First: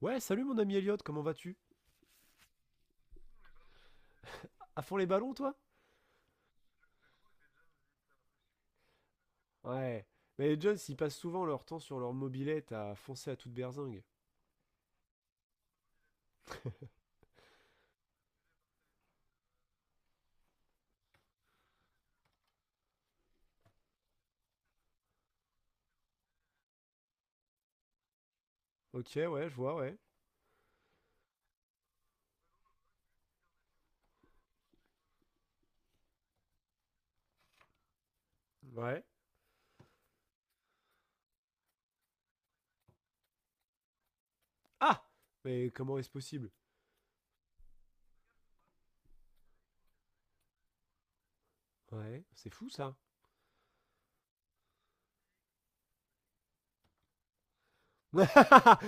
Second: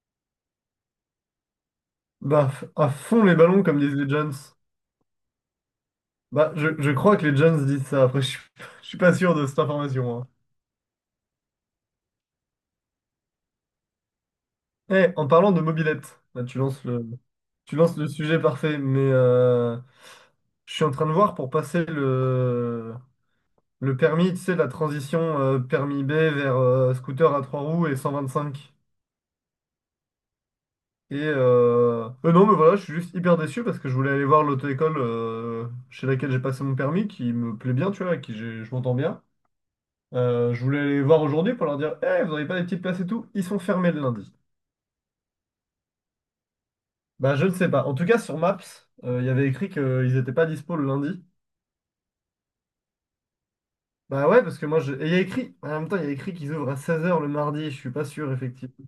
Ouais, salut mon ami Elliot, comment vas-tu? À fond les ballons, comme disent les Jones. À fond les ballons, toi? Je crois que les Jones disent ça. Après, je suis pas sûr de cette Ouais. information, hein. Mais les Jones, ils passent souvent leur temps sur leur mobilette à foncer à toute berzingue. Eh, en parlant de mobilette, là, tu lances le sujet parfait, mais je suis en train de voir pour passer le permis, tu sais, la transition permis B vers scooter à trois roues et 125. Ok, ouais, je vois, ouais. Non, mais voilà, je suis juste hyper déçu parce que je voulais aller voir l'auto-école chez laquelle j'ai passé mon permis, qui me plaît bien, tu vois, avec qui je m'entends Ouais. bien. Je voulais les voir aujourd'hui pour leur dire, eh, vous n'avez pas des petites places et tout? Ils sont fermés le lundi. Ah! Mais comment est-ce possible? Bah je ne sais pas. En tout cas sur Maps, il y avait écrit qu'ils n'étaient pas dispo le lundi. Ouais, c'est fou ça. Bah ouais, parce que moi je. Et il y a écrit. En même temps, il y a écrit qu'ils ouvrent à 16 heures le mardi, je suis pas sûr, effectivement.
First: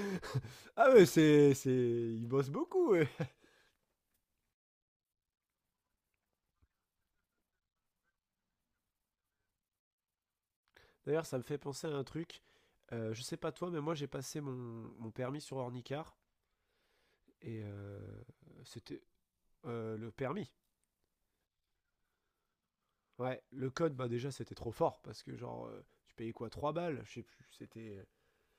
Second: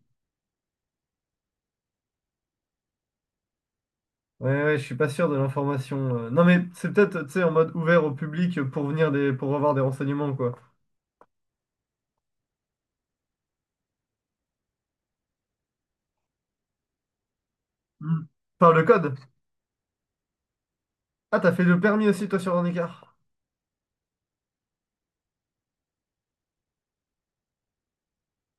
Ah ouais, ils bossent beaucoup, ouais. Ouais, ouais, je suis pas sûr de l'information, non mais c'est peut-être, tu sais, en mode ouvert au public pour venir des. Pour avoir des renseignements, quoi. D'ailleurs, ça me fait penser à un truc. Je sais pas toi, mais moi j'ai passé mon permis sur Ornicar. Et euh, Hmm. Par le c'était... code. Le permis. Ah, t'as fait le permis aussi toi sur un écart. Ouais, le code, bah déjà, c'était trop fort parce que, genre, tu payais quoi 3 balles. Je sais plus, c'était.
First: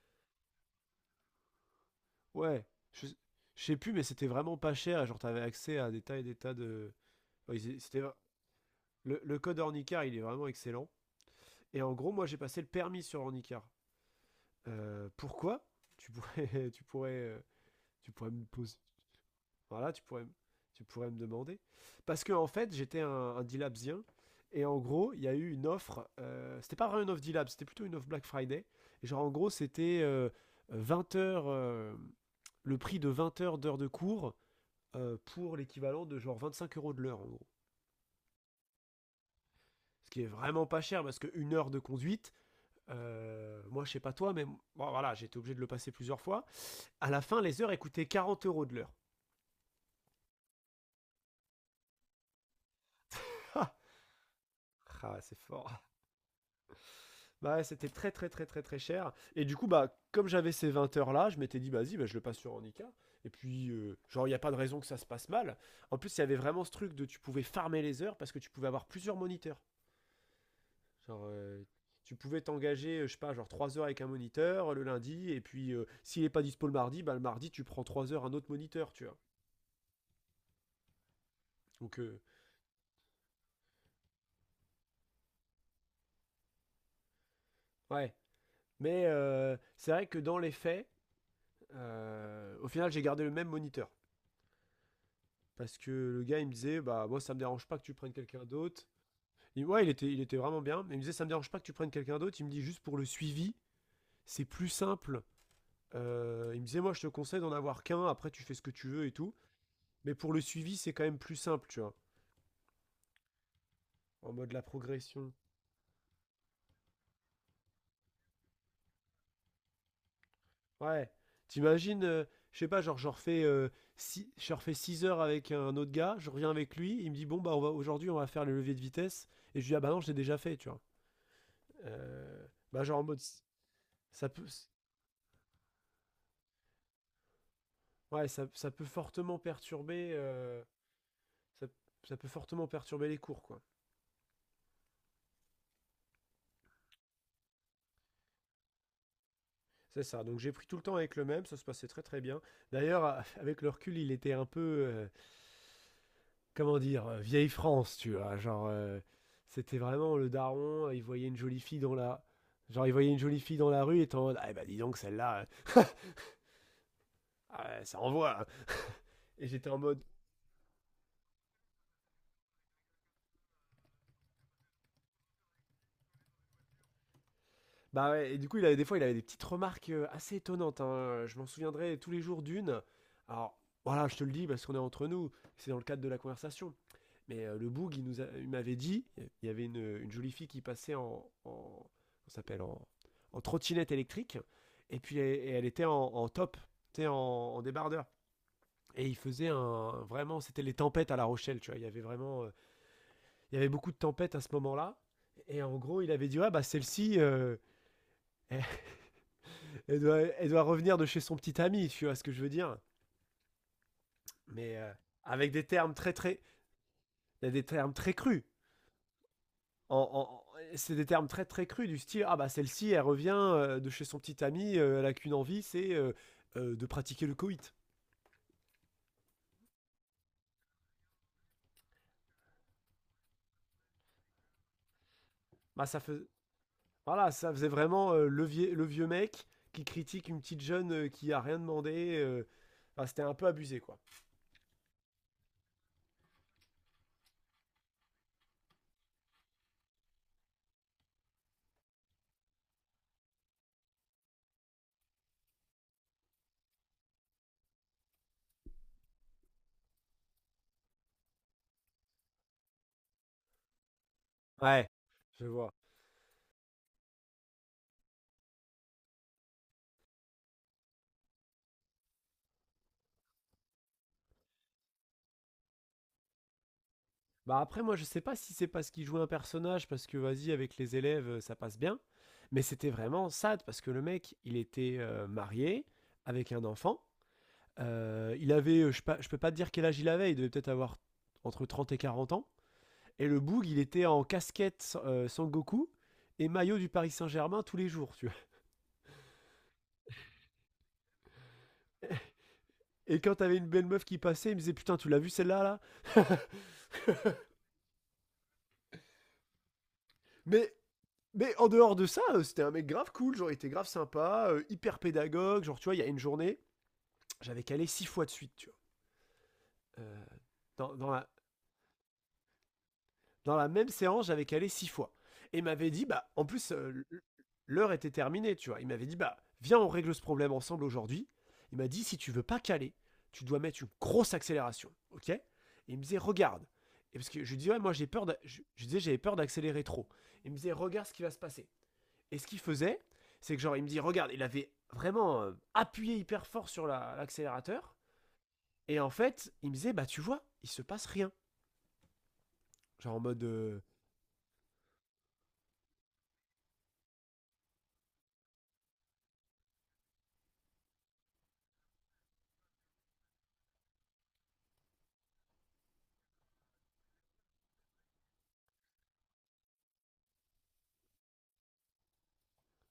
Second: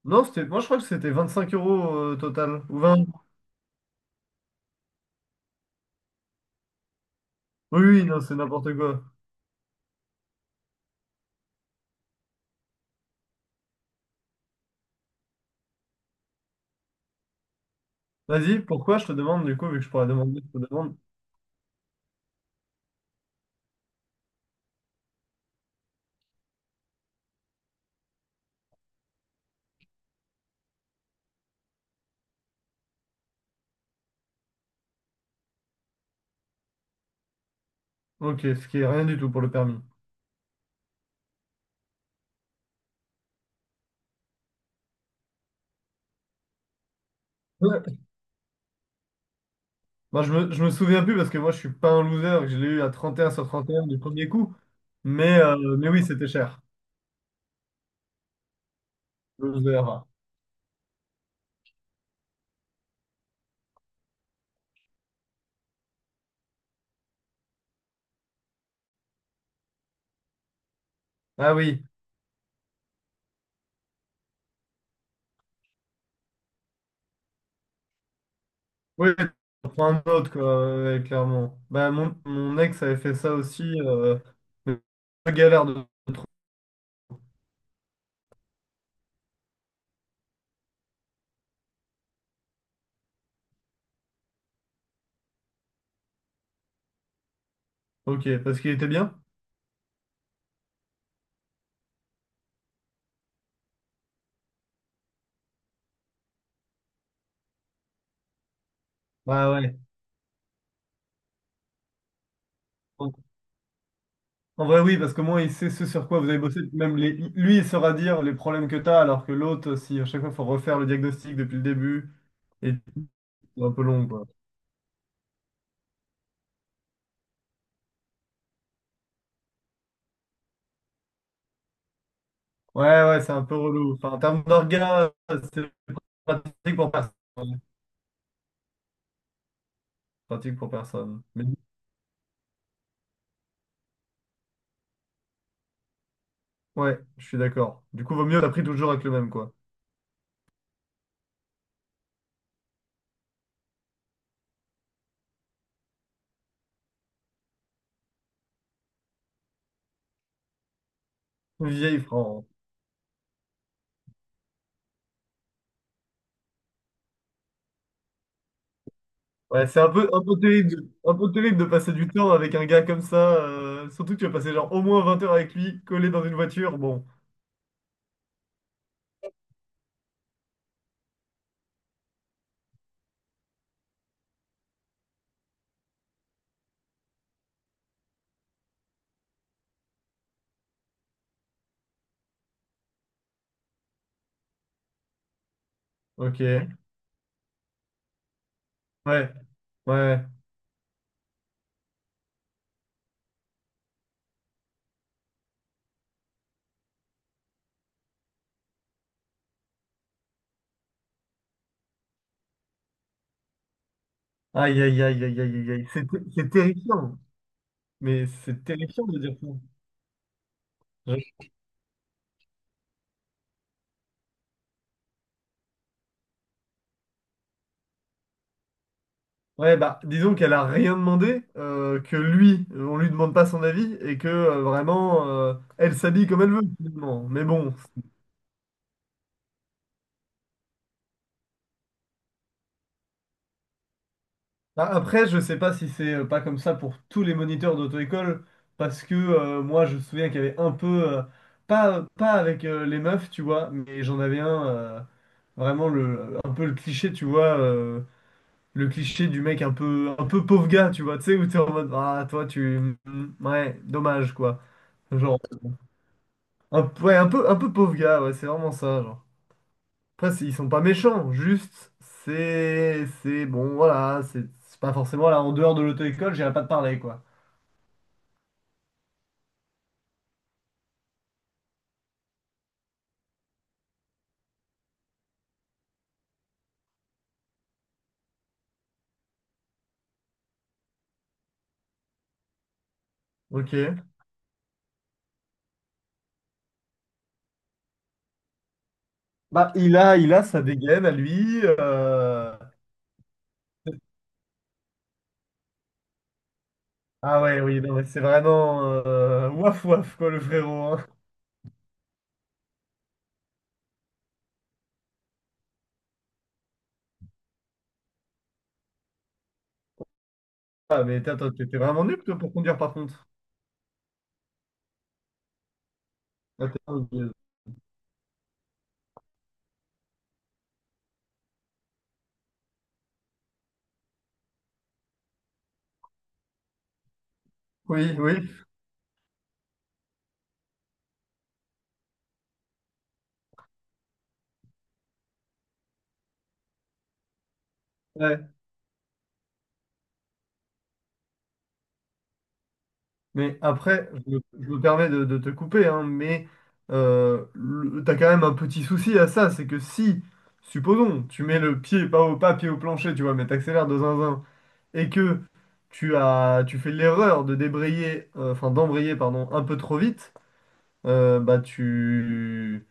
Non, c'était. Moi je crois que c'était 25 euros total. Ouais, Ou 20. je je sais plus, mais c'était vraiment pas cher et genre, t'avais accès à des tas et des tas de. Ouais, Oui, c'était... oui, non, c'est n'importe quoi. Le code Ornicar, il est vraiment excellent. Et en gros, moi, j'ai passé le permis sur Ornicar. Pourquoi tu pourrais, tu pourrais me Vas-y, poser, pourquoi je te demande, du coup, vu que je voilà, tu pourrais pourrais, demander, je te tu demande. pourrais me demander. Parce que en fait, j'étais un D-Labsien. Et en gros, il y a eu une offre. C'était pas vraiment une offre D-Lab, c'était plutôt une offre Black Friday. Et genre, en gros, c'était 20 heures. Le prix de 20 heures d'heures de cours pour l'équivalent de genre 25 euros de l'heure, en gros. Ok, ce qui est rien du tout pour le permis. Ce qui est vraiment pas cher parce qu'une heure de conduite. Moi, je sais pas toi, mais bon, voilà, j'ai été obligé de le passer plusieurs fois. À la fin, les heures elles Ouais. coûtaient 40 euros de l'heure. Moi, je me souviens plus parce que moi, je suis pas un loser, que je l'ai eu à 31/31 du premier coup. Ah, c'est Mais, fort. euh, mais oui, c'était cher. Bah, ouais, c'était très très très très très cher. Et du coup, bah, Loser. comme j'avais ces 20 heures là, je m'étais dit, vas-y, bah, je le passe sur Handicap. Et puis, genre, il n'y a pas de raison que ça se passe mal. En plus, il y avait vraiment ce truc de tu pouvais farmer les heures parce que tu pouvais avoir plusieurs moniteurs. Genre, Ah oui. tu pouvais t'engager, je sais pas, genre 3 heures avec un moniteur le lundi. Et puis, s'il n'est pas dispo le mardi, bah, le mardi, tu prends 3 heures un autre moniteur, tu Oui, vois. on prend un autre, quoi, ouais, clairement. Bah, Donc, mon, mon ex avait fait ça aussi. Mais galère de. ouais. Mais c'est vrai que dans les faits, au final, j'ai gardé le même moniteur. Parce que le gars, il me disait, bah, moi, ça me dérange pas que tu prennes Ok, quelqu'un parce qu'il d'autre. était bien? Ouais, il était vraiment bien. Mais il me disait, ça me dérange pas que tu prennes quelqu'un d'autre. Il me dit, juste pour le suivi, c'est plus simple. Il me disait, moi, je te conseille d'en avoir qu'un. Après, tu fais ce que tu veux et tout. Bah ouais. Mais pour le suivi, c'est quand même plus simple, tu vois. En mode la En vrai, oui, parce que progression. moi, il sait ce sur quoi vous avez bossé. Lui, il saura dire les problèmes que tu as, alors que l'autre, si à chaque fois, il faut refaire le Ouais. diagnostic depuis le T'imagines, début, je sais et pas, genre, c'est un peu long, quoi. Je refais 6 heures avec un autre gars. Je reviens avec lui. Il me dit, bon, bah, aujourd'hui, on va faire les leviers de vitesse. Et je lui dis, ah, bah non, je l'ai déjà fait, tu vois. Bah, genre, en Ouais, mode. ouais, c'est un peu relou. Enfin, en Ça termes peut, d'orgas, c'est pratique pour personne. Ouais, ça peut fortement perturber, Pratique pour personne. Mais ça, les cours, quoi. ouais, je suis d'accord. Du coup, vaut mieux, t'as pris toujours avec le même, quoi. C'est ça. Donc j'ai pris tout le temps avec le même, ça se passait très très bien. D'ailleurs, avec le recul, il était un peu, comment dire, vieille France, tu vois. Genre, c'était vraiment le daron. Il voyait une jolie fille dans Vieille la, France. genre il voyait une jolie fille dans la rue, et était en mode, ah bah dis donc celle-là, ah, ça envoie, hein. Et Ouais, j'étais en c'est un mode, peu, un peu terrible, un peu terrible de passer du temps avec un gars comme ça, surtout que tu vas passer genre au moins 20 heures avec lui, collé dans une voiture. Bon, bah ouais, et du coup, il avait, des fois, il avait des petites remarques assez étonnantes, hein. Je m'en souviendrai tous les jours d'une. Alors, voilà, je te le dis parce qu'on est entre nous, c'est dans le cadre de la conversation. Mais le boug, il m'avait dit, il y avait une jolie fille qui passait en comment ça s'appelle, en trottinette électrique, et puis et elle était en top, ok. tu sais, en débardeur. Et Ouais, ouais. vraiment, c'était les tempêtes à La Rochelle, tu vois. Il y avait beaucoup de tempêtes à ce moment-là. Et en gros, il avait dit, ouais bah celle-ci, elle, elle doit revenir de chez son petit ami, tu vois ce que je veux dire. Mais Aïe, aïe, aïe, aïe, avec aïe, aïe, aïe. C'est ter- c'est terrifiant. des termes très Mais crus. c'est terrifiant de dire ça. En, en- c'est des Ouais, termes très très crus du style ah bah celle-ci elle revient de chez son petit ami, elle a qu'une envie, c'est de pratiquer le coït. ouais, bah, disons qu'elle a rien demandé, que lui, on lui demande pas son avis, et que vraiment, Bah elle ça fais- s'habille comme elle veut, finalement. voilà, Mais ça faisait bon. vraiment le vieux mec qui critique une petite jeune qui a rien demandé. Enfin, c'était un peu abusé quoi. Après, je sais pas si c'est pas comme ça pour tous les moniteurs d'auto-école, parce que moi, je me souviens qu'il y avait un peu. euh, pas avec les meufs, tu vois, mais j'en avais un. Vraiment un peu le cliché, tu vois. Le cliché du mec un peu pauvre gars, tu vois, tu sais, où t'es en mode, ah, toi, tu. Mm, ouais, dommage, quoi. Ouais, Genre, je vois. Ouais, un peu pauvre gars, ouais, c'est vraiment ça, genre. Après, ils sont pas méchants, juste, c'est. C'est bon, voilà, c'est pas forcément là, en dehors de l'auto-école, j'irai pas te parler, quoi. Bah après, moi, je sais pas si c'est parce qu'il jouait un personnage, parce que vas-y, avec les élèves, ça passe bien. Mais c'était vraiment sad, parce que le mec, il était marié, avec un enfant. Il avait, je peux pas te dire quel âge il avait, il devait peut-être avoir entre 30 et 40 ans. Et le Boog, Ok. il était en casquette Sangoku et maillot du Paris Saint-Germain tous les jours, tu vois. Bah, il a sa dégaine à lui, Et quand t'avais une belle meuf qui passait, il me disait: Putain, tu l'as vu celle-là, là? ah ouais, oui, non, mais c'est vraiment, waf waf, quoi, le Mais. frérot, hein. En dehors de ça, c'était un mec grave cool, genre il était grave sympa, hyper pédagogue, genre tu vois, il y a une journée, j'avais calé six fois de suite, tu vois. Dans, Ah, dans mais la, attends, t'étais vraiment nul, toi, pour conduire, par contre. Dans la même séance, j'avais calé six fois. Et il m'avait dit, bah, en Ah, plus, t'es un vieux. l'heure était terminée, tu vois. Il m'avait dit, bah, viens, on règle ce problème ensemble aujourd'hui. Il m'a dit, si tu veux pas caler, tu dois mettre une grosse accélération, ok. Et il me disait, regarde. Et parce que je lui disais, ouais, moi, j'ai Oui, peur, oui. je disais, j'avais peur d'accélérer trop. Il me disait, regarde ce qui va se passer. Et ce qu'il faisait, c'est que genre, il me dit, regarde, il avait vraiment appuyé hyper fort sur l'accélérateur. Ouais. Et en fait, il me disait, bah tu vois, il se passe rien. Genre en mode, Mais après, je me permets de te couper, hein, mais t'as quand même un petit souci à ça, c'est que si, supposons, tu mets le pied, pas au pas, pied au plancher, tu vois, mais t'accélères de zinzin, et que tu fais l'erreur de débrayer, enfin d'embrayer, pardon, un peu trop vite, bah tu,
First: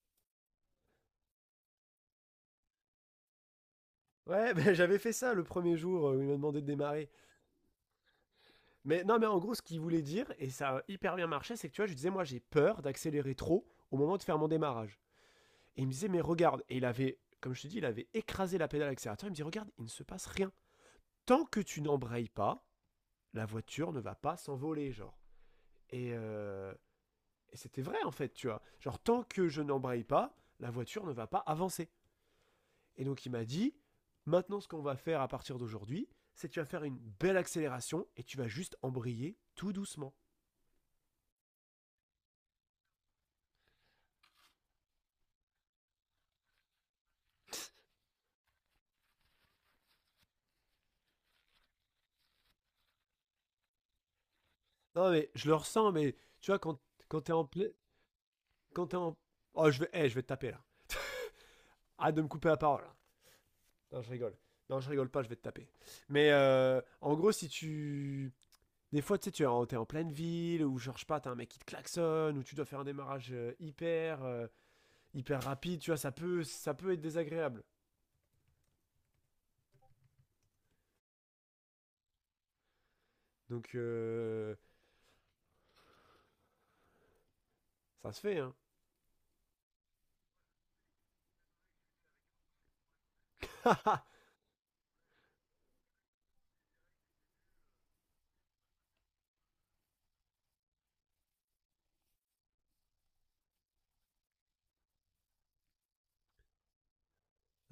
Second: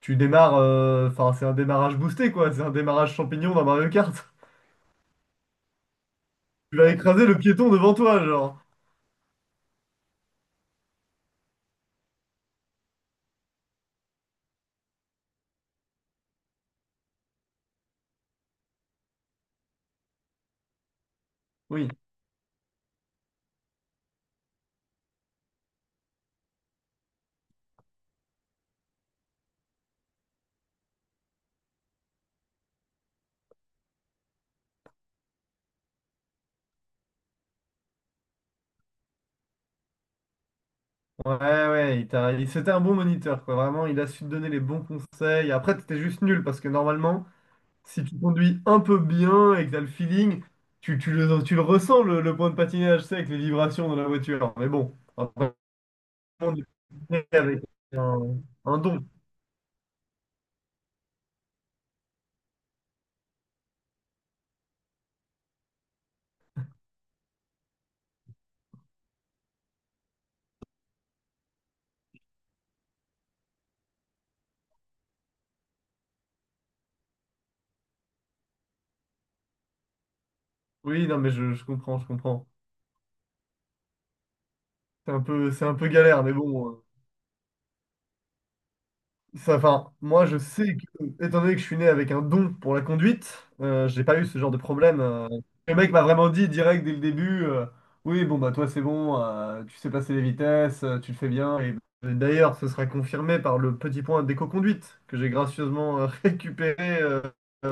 tu démarres, enfin c'est un démarrage boosté, quoi, c'est un démarrage champignon dans Mario Kart. ouais, bah, j'avais fait ça le premier jour où il m'a demandé de Tu vas démarrer. écraser le piéton devant toi, genre. Mais non, mais en gros, ce qu'il voulait dire, et ça a hyper bien marché, c'est que tu vois, je lui disais, moi j'ai peur d'accélérer trop au moment de faire mon démarrage. Et il me disait, mais regarde, et il avait, comme je te dis, il avait écrasé la pédale accélérateur, il me dit, regarde, il ne se passe rien. Tant que tu Oui. n'embrayes pas, la voiture ne va pas s'envoler, genre. Et, euh, et c'était vrai, en fait, tu vois. Genre, tant que je n'embraye pas, la voiture ne va pas avancer. Et donc il m'a dit, maintenant ce qu'on va faire à partir d'aujourd'hui, c'est que tu vas faire une belle accélération et tu vas juste embrayer tout doucement. Ouais, ouais, c'était un bon moniteur, quoi. Vraiment, il a su te donner les bons conseils. Après, t'étais juste nul parce que normalement, si tu conduis un peu bien et que t'as le feeling, tu le ressens le point de patinage, c'est avec les vibrations dans la voiture. Mais bon, Non mais je après, le ressens, mais tu on vois, quand t'es est en... avec un, un Quand t'es don. en... Oh, je vais te taper là. Arrête de me couper la parole, là. Non, je rigole. Non, je rigole pas, je vais te taper. Mais en gros, si tu... Des fois, tu sais, t'es en pleine ville, ou genre, je sais pas, t'as un mec qui te klaxonne, ou tu dois faire un démarrage hyper rapide, tu vois, ça peut être désagréable. Oui, non, mais je comprends, je comprends. Donc, C'est un peu galère, mais bon, ça se fait, hein. ça, enfin, moi, je sais que, étant donné que je suis né avec un don pour la conduite, j'ai pas eu ce genre de problème, le mec m'a vraiment dit direct dès le début, oui, bon, bah toi, c'est bon, tu sais passer les vitesses, tu le fais bien. Et bah, d'ailleurs, ce sera confirmé par le petit point d'éco-conduite que j'ai gracieusement récupéré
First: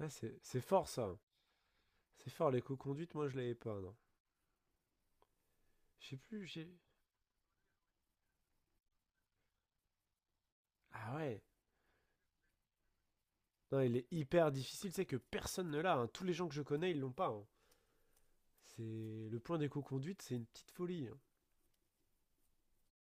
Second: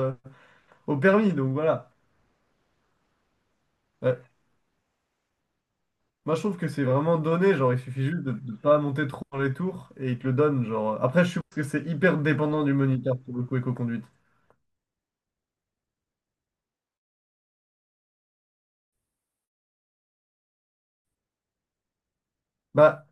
Ah, c'est fort au ça. permis. Donc voilà. C'est fort, l'éco-conduite, moi je l'avais pas. Non. Euh, Je sais Moi, je plus, trouve j'ai. que c'est vraiment donné. Genre, il suffit juste de ne pas monter trop dans les tours et il te le donne. Genre, Ah après, je ouais. suppose que c'est hyper dépendant du moniteur pour le coup Non, il éco-conduite. est hyper difficile, c'est que personne ne l'a, hein. Tous les gens que je connais, ils l'ont pas, hein. C'est le point d'éco-conduite, c'est une petite folie, hein. Bah.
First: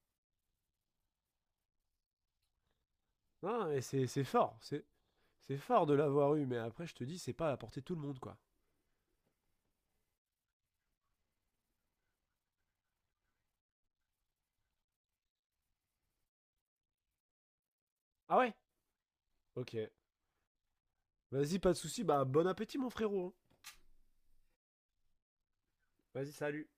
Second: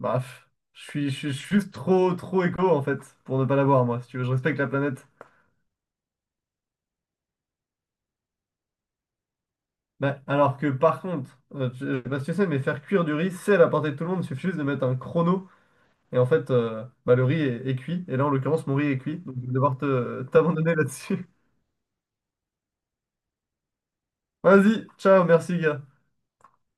Bah, pff, je suis juste trop, trop éco en fait, pour ne pas Non, mais l'avoir, moi. c'est Si tu c'est veux, je fort, respecte la c'est planète. c'est fort de l'avoir eu, mais après je te dis, c'est pas à portée de tout le monde quoi. Bah, alors que par contre, je sais pas si tu sais, mais faire cuire du riz, c'est à la portée de tout le monde. Il suffit juste de mettre un chrono. Et en fait, bah, le riz est cuit. Et là, en Ah ouais. l'occurrence, mon riz est cuit. Donc, je vais Ok. devoir t'abandonner là-dessus. Vas-y, pas de souci. Bah bon appétit mon frérot, hein. Vas-y, ciao, merci, gars. Vas-y, salut.